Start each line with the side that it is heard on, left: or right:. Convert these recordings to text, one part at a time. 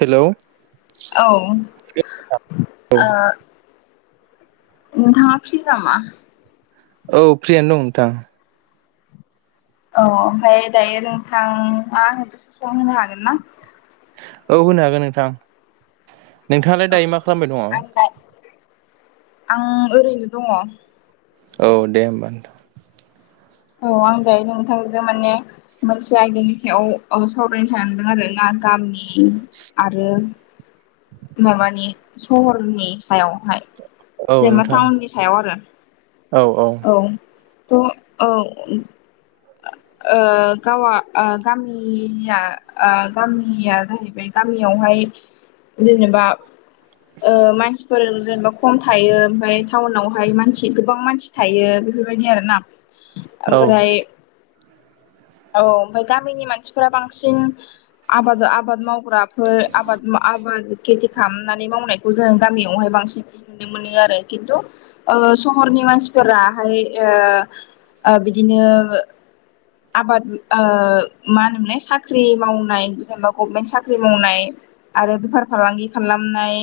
right: हेल'
left: औ ओ
right: औ
left: नोंथाङा फ्रि नामा?
right: औ फ्रियानो दं नोंथां
left: औ ओमफफ्राय दायो नोंथाङा [unintelligible] सम होनो हागोन ना?
right: औ होनो हागोन नोंथां नोंथाङालाय
left: औ
right: दायो मा खालामबाय
left: आं
right: दङ?
left: दा आं ओरैनो दङ।
right: औ दे होमबा नोंथां।
left: औ आं दायो नोंथांजों माने मोनसे आयदानि सायाव सावरायनो सानदों आरोना। गामि आरो माबानि सहरनि सायावहाय
right: औ
left: जेनेबा
right: नोंथां
left: टाउननि सायाव आरो औ थ' औ गावा गामिया गामिया जाहैबाय गामियावहाय जेनेबा मानसिफोर जेनेबा खम थायो। ओमफ्राय टाउनावहाय मानसि गोबां मानसि थायो। बेफोरबायदि आरोना
right: औ
left: ओमफ्राय
right: औ [inaudible]
left: औ ओमफाय गामिनि मानसिफोरा बांसिन आबाद आबाद मावग्राफोर आबाद खेथि खालामनानै मावनायखौ जोो गामियावहाय बांसिन नुनो मोनो आरो खिन्थु सहरनि मानसिफोराहाय बिदिनो आबाद ओ मा होनोमोनलाय साख्रि मावनाय जेनेबा गभमेन्ट साख्रि मावनाय आरो बेफार फालांगि खालामनाय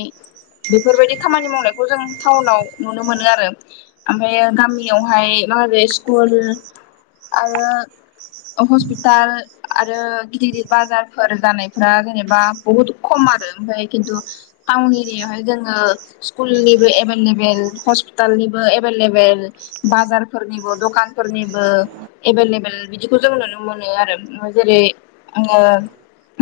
left: बेफोरबायदि खामानि मावनायखौ जों टाउनाव नुनो मोनो आरो ओमफ्राय गामियावहाय आरो स्कुल आरो हस्पिताल आरो गिदिर गिदिर बाजारफोर जानायफोरा जेनेबा बहुत खम आरो ओमफ्राय किनटु टाउन एरियावहाय जोङो स्कुलनिबो एभलेबेल हसपिटाल निबो एबेल लेबेल बाजार फोरनिबो दखानफोरनिबो एभेलेबेल बिदिखौ जों नुनो मोनो आरो जेरै आंओ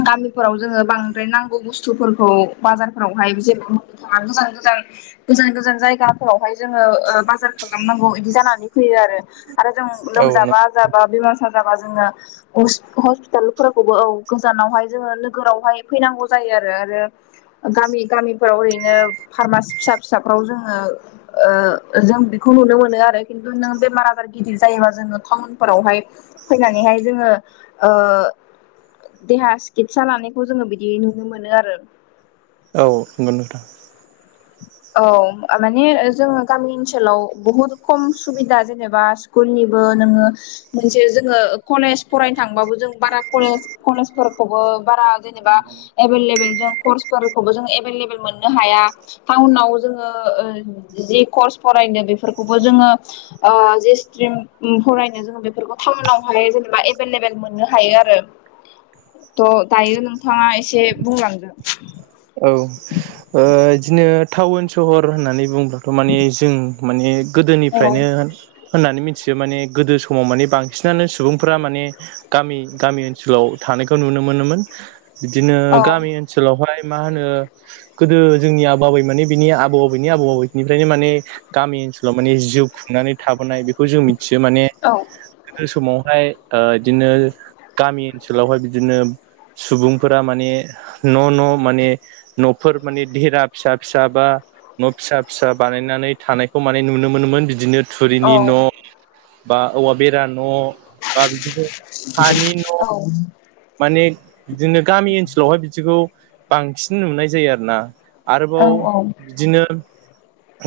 left: गामिफोराव जोङो बांद्राय नांगौ बुस्थुफोरखौ बाजारफोरावहाय जे थाङा गोजान गोजान गोजान गोजान जायगाफोरावहाय जोङो बाजार खालामनांगौ बिदि जानानै फैयो आरो आरो जों
right: औ
left: लोमजाबा जाब बा बेमारगोसाजाबा जोङो हसपिटाल फोरखौबो औ गोजानावहाय जोङो नोगोरावहाय फैनांगौ जायो आरो आरो गामि गामिफोराव ओरैनो फारमासि फिसा फिसाफ्राव जोङो ओ जों बेखौ नुनो मोनो आरो खिन्थु नों बेमार जायोबा जोङो टाउनफोरावहाय फैनानैहाय जोङो ओ देहा सिकितसा लानायखौ जोङो बिदि नुनो मोनो आरो
right: औ नंगौ नोंथां।
left: औ माने जोङो गामि ओनसोलाव बहुद खम सुबिदा जेनेबा स्कुलनिबो बिनि सायाव जोंङो कलेस फरायनो थांब्लबो जों कलेस फोरखौबो बारा जेनेबा एभलेबेल जों कर्सफोरखौबो जों एभलेबल मोननो हाया टाउनाव जोङो ओ जि कर्स फरायनो बेफोरखौबो जोङो ओ जेसे फरायनो जोङो बेफोरखौ टाउनावहाय जेनेबा एभेलेबेल मोननो हायो आरो। थ' दायो नोंथाङा एसे बुंलांदो
right: औ ओ इदिनो टाउन सहर होननानै बुंब्लाथ' माने जों माने
left: औ
right: गोदोनिफ्रायनो होन होननानै मिथियो माने गोदो समाव माने बांसिनानो सुबुंफोरा माने गामि गामि ओनसोलाव था नायखौ नुनो मोनोन बिदिनो
left: औ
right: गामि ओनसोलावहाय मा होनो गोदो जोंनि आबौ आबै मानि बिनि आबौ आबौनि आबौ आबौनिफ्रायनो माने गामि सोलाव जिउ खुंनानै थोबोनाय बेखौ जों मिथियो माने समावहाय ओ बिदिनो गामि ओनसोलावहाय बिदिनो सुबुंफोरा माने न' न' माने न'फोर माने देरा फिसा फिसा बा न' फिसा फिसा बानायनानै थानायखौ माने नुनो मोनोमोन बिदिनो थुरिनि न' बा औवा बेरा न' बा बि हानि न' माने बिदिनो गामि ओनसोलावहाय बिदिखौ बांसिन नुनाय जायो आरो ना। आरोबाव बिदिनो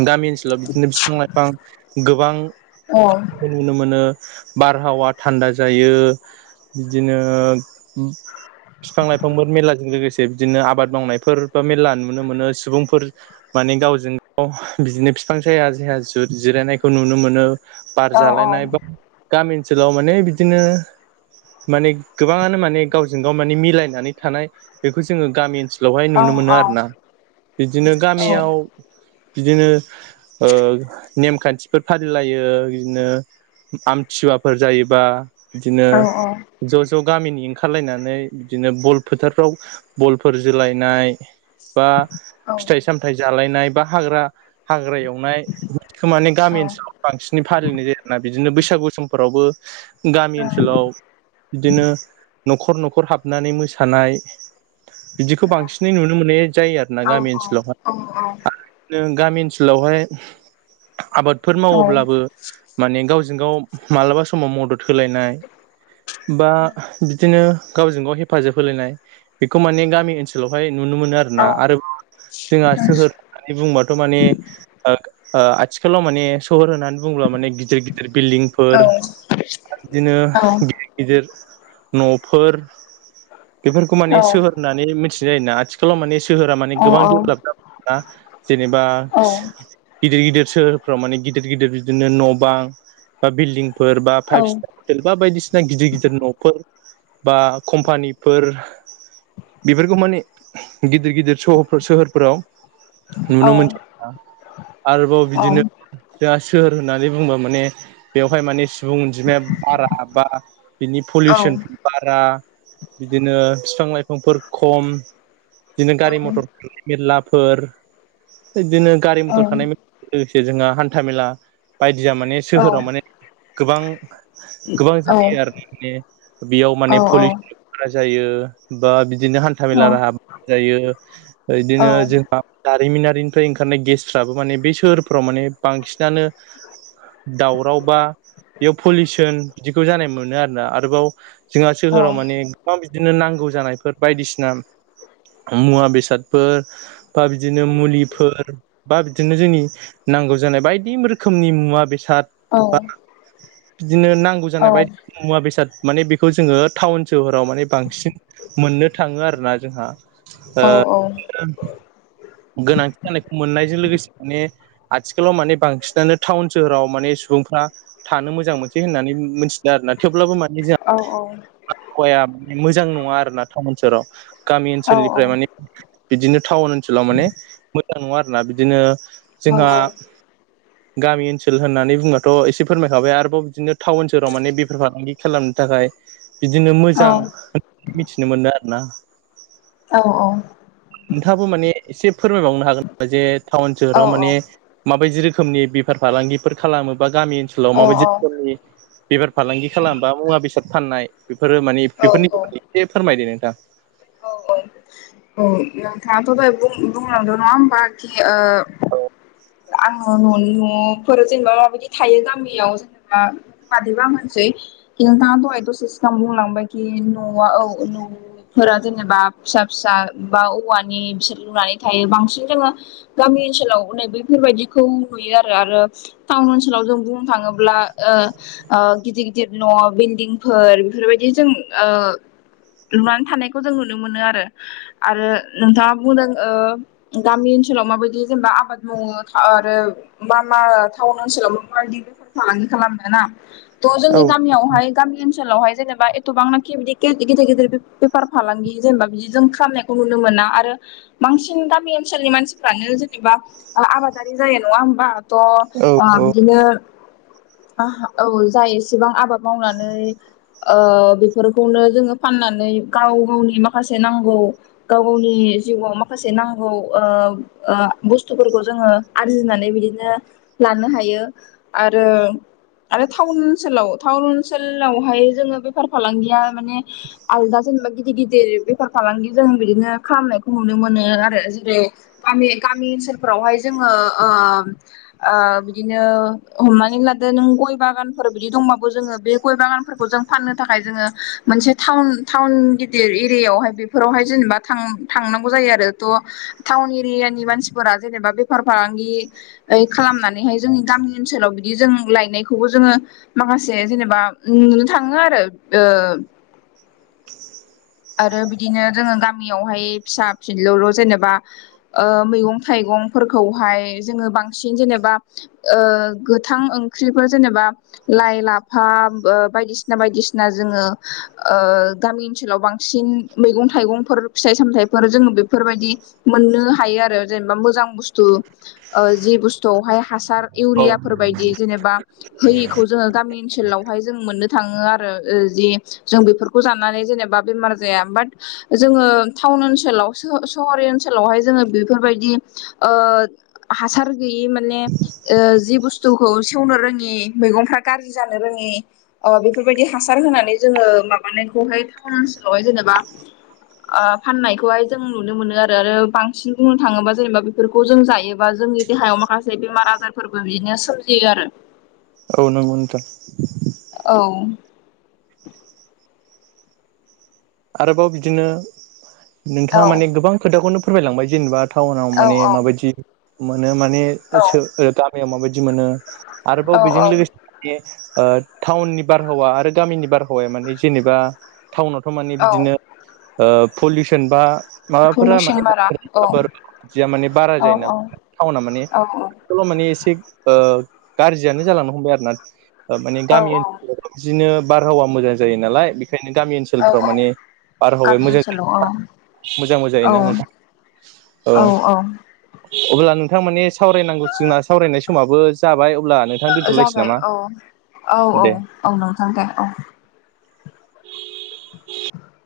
right: गामि ओनसोलाव बिदिनो बिफां लाइफां गोबां नुनो मोनो बारहावा थान्दा जायो बिदिनो बिफां लाइफांफोर मेललाजों लोगोसे बिदिनो आबाद मावनायफोर बा मेलला नुनो मोनो। सुबुंफोर म- - माने गावजों गाव बिदिनो बिफां साया साया जि जिरायनायखौ नुनो मोनो। बार जालायनाय बा गामिनि ओनसोलाव माने बिदिनो माने गोबाङानो माने गाव जों गाव माने मिलायनानै थानाय बेखौ जोंङो गामि ओनसोल सोलायबाय नुनो मोनो आरो ना बिदिनो गामियाव बिदिनो ओ नेमखान्थिफोर फालिलायो बिदिनो आमथिुसुवाफोर जायोबा बिदिनो ज' ज' गामिनि ओंखारलायनानै बिदिनो बल फोथारफ्राव बलफोर जोलायनाय बा फिथाइ सामथायाइ जालायनाय बा हाग्रा हाग्रा एवनाय बेखौ माने गामि ओनसोलाव बांसिनै फालिनाय जायो आरो ना बिदिनो बैसागु समफोरावबो गामि ओनसोलाव बिदिनो न'खर न'खर हाबनानै मोसानाय बिदिखौ बांसिनै नुनो मोननाय जायो आरो ना गामि ओनसोलावहाय। आरो नों गामि ओनसोलावहाय आबादफोर मावोब्लाबो माने गावजों गाव मालाबा समाव मदद होलायनाय बा बिदिनो गावजों गाव हेफाजाब होलायनाय बेखौ माने गामि ओनसोलावहाय नुनो मोनो आरोना। आरो जोंहा सोहोर होननानै बुंबाथ' माने ओ आथिखालाव माने सोहोर होननानै बुंब्ला माने गिदिर-गिदिर बिल्डिंफोर आरो बिदिनो गिदिर-गिदिर न'फोर बेफोरखौ माने सोहोरनानै मिथिनाय जायोना। आथिखालाव माने सोहोरा माने गोबां डेभेलप जाबाय आरोना जेनेबा गिदिर-गिदिर सोहोरफ्राव माने गिदिर-गिदिर बिदिनो न' बां बा बिल्डिं फोर बा फाइभ स्टार हटेल बा बायदिसिना गिदिर-गिदिर न'फोर बा कम्पानिफोर बेफोरखौ माने गिदिर-गिदिर सहर सोहोरफोराव नुनो मोनसै आरोना। आरोबाव बिदिनो सोहोर होननानै बुंबा माने बेवहाय माने सुबुं अनजिमाया बारा बा बिनि पलिउसन बारा बिदिनो फिफां लाइफांफोर खम बिदिनो गारि मथर मेल्लाफोर बिदिनो गारि मथर खारनाय जे जोंहा हान्थामेला बायदिया माने सोहोराव माने गोबां गोबां जायो आरो माने बेयाव माने पलिसन बारा जायो बा बि -दिनो हान्था मेला राहा जायो बिदिनो जों जारिमिनारिनिफ्राय ओंखारनाय गेसफ्राबो माने बे सहोरफ्राव माने बांसिन दानो दावराव बा बेयाव पलिउसन बिदिखौ जानाय मोनो आरोना आरोबाव जोंहा सोहोराव मानेबां गोबां बिदिनो नांगौ जानायफोर बायदिसिना मुवा बेसादफोर बा बिदिनो मुलिफोर बा बिदिनो जोंनि नांगौ जानाय बायदि रोखोमनि मुवा बेसाद बा बिदिनो नांगौ जानाय बायदि मुवा बेसाद माने बेखौ जोङो टाउन सोहोराव माने बांसिन मोननो थाङो आरो ना जोंहा। ओ गोनांथि जानायखौ मोननायजों लोगोसे माने आथिखालाव माने बांसिनानो टाउन सोहोराव माने सुबुंफ्रा थानो मोजां मोनसै होननानै मिथिदों आरोना थेवब्लाबो माने जोंहा आबहावाया मोजां नङा आरोना टाउन सोहोराव गामि ओनसोलनिफ्राय माने बिदिनो टाउन ओनसोलाव माने मोजां नङा आरोना बिदिनो जोंहा गामि ओनसोल होननानै बुङाथ' एसे फोरमायखाबाय आरोबाव बिदिनो टाउन सहाव माने बेफार फालांगि खालामनो थाखाय बिदिनो मोजां मिथिनो मोनो आरो ना
left: औ-औ
right: नोंथाङाबो माने एसे फोरमायबावनो हागोन नामा जे टाउन सोहोराव माने माबायदि रो रोखोमनि बेफार फालांगिफोर खालामो बा गामि ओनसोलाव
left: औ
right: माबायदि रोखोमनि बेफार फालांगि खालामबा मुवा बेसाद फाननाय बेफोरो मानि
left: औ
right: बेफोरनि बागै एसे फोरमायदो नोंथां। [unintelligible]
left: औ नोंथाङाथ' दहाय बुं-बुंलांदों नङा होमबा खि ओ आङो ननि न'फोर जेनेबा माबायदि थायो गामियाव जेनेबा मादैबा मोनसि नोंथाङा दहाय दसे सिगां बुंलांबाय कि न'आ औ न' फोर जेनेबा फिसा-फिसा बा औवानि बिसोर लुनानै थायो बांसिन जोङो गामि ओनसोलाव नै बेफोरबायाददिखौ नुयो आरो आरो टाउन ओनसोलाव जों बुंनो थाङोब्ला ओ ओ गिदिर-गिदिर न' बिल्डिंफोर बेफोरबायदि जों ओ लुनानै थानाय खौ जों नुनो मोनो आरो नोंथाङा बुंदों ओ गामि ओनसोलाव माबायदि जेनेबा आबाद मावो आरो मा-मा टाउन ओनसोलाव माबायदि बेफार फालांगि खालामनोना त' जोंनि
right: औ
left: गामियावहाय गामि ओनसोलावहाय जेनेबा एथबांनाखि गि गिदिर-गिदिर बेफार फालांगि जेनेबा बिदि जों खालामनायखौ नुनो मोना आरो बांसिन गामि ओनसोलनि मानसिफ्रानो जो जेनबा आबादारि जायो नङा होमबाथ'
right: औ
left: बिदिनो
right: [inaudible]
left: औ जाय एसेबां आबाद मावनानै बेफोरखौनो जोङो फाननानै गाव गावनि माखासे नांगौ गाव गावनि जिउआव माखासे नांगौ बुस्थुफोरखौ जोङो आरजिनानै बिदिनो लानो हायो आरो आरो टाउन ओनसोलाव टाउन ओनसोलावहाय जोङो बेफार फालांगिया माने आल जेनेबा गिदिर गिदिर बेफार फालांगि जों बिदिनो खालामनायखौ नुनो मोनो आरो जेरै गामि गामि ओनसोलफोरावहाय जोङो बिदिनो हमनानै लादो नों गय बागानफोर बिदि दंबाबो जोङो बे गय बागानफोरखौ जों फाननो थाखाय जोङो मोनसे थाउन टाउन गिदिर एरियाायावहाय बेफोरावहाय जेनेबा थांनांगौ जायो आरो थ' टाउन एरि मानसिफोरा जेनेबा बेफार फालांगि खालामनानै जोंनि गामि ओनसोलाव बिदि जों गायनायबो जोङो माखासे जेनेबा नुनो थाङो आरो
right: [inaudible] [inaudible]
left: आरो बिदिनो जोङो गामियावहाय फिसा फिनलौ जेनेबा मैगं थाइगं मैगंफोरखौहाय जोङो बांसिन जेनेबा गोथां ओंख्रिफोर जेनेबा लाइ लाफा बायदिसिना बायदिसिना जोङो गामि ओनसोलाव बांसिन बांसिन मैगं थाइगंफोर फिथाइ सामथफोर जोङो बेफोरबायदि मोननो हायो आरो जेनेबा मोजां बुसथु जि बुस्थुावहाय हासार
right: औ
left: इउयाफोर बायदि जेनेबा होयिखौ जोङो गामि ओनसोलावहाय जों मोननो थाङो आरो जि जों बेफोरखौ सनानै जेनेबा बेमार जाया बाट जोङो टाउन ओनसोलाव सहर ओनसोलावहाय जोङो बेफोरबायदि ओ हासार गैयि माने जि बुस्थुखौ सेवनो रोङि मैगंफ्रा गाज्रि जानो रोङि बेफोरबायदि हासार होनानै जोङो माबानायखौहाय जेनबा फाननायखौहाय जों नुनो मोनो आरो बांसिन बुंनो थाङोबा जेनेबा बेफोरखौ जों जायोबा जों जोंनि देहायाव माखासे बेमार आजारफोरबो बिदिनो सोमजियो आरो
right: औ नोंगौथ'
left: औ
right: आरोबाव बिदिनो
left: औ
right: नोंथाङा माने गोबां खोथाखौनो फोरमायलांबाय जेनेबा टाउनाव
left: औ
right: माने माबायदि मोनो माने गामियाव माबायदि मोनो आरोबाव
left: औ
right: बेजों
left: औ
right: लोगोसे टाउननि बारहावा आरो गामिनि बारहावाया माने जेनेबा टाउनावथ' माने
left: औ
right: बिदिनो पलिउसन बा माबाफोरा
left: पलुसन बारा औ
right: मानेफोरदिया माने बारा
left: औ
right: जायो
left: औ
right: नालाय टाउना माने
left: औ
right: 'बेखौल मानि एसे गाज्रियानो जालांनो हमबाय आरो ना माने
left: औ
right: गामि ओनसोलफोराव बिदिनो बारहावा मोजां जायो नालाय बेखायनो गामि
left: औ
right: ओनसोलफ्राव माने
left: गामि
right: मोजां
left: ओनसोलाव
right: मोजांबो
left: औ
right: जायोना नोंथाङ औ अब्ला नोंथां माने सावरायनांगौसिना सावरायनाय समाबो जाबाय अब्ला नोंथां दोनथ'लायसै
left: जाबाय
right: नामा
left: औ
right: दे
left: औ-औ-औ नोंथां दे औ
right: [inaudible] [unintelligible]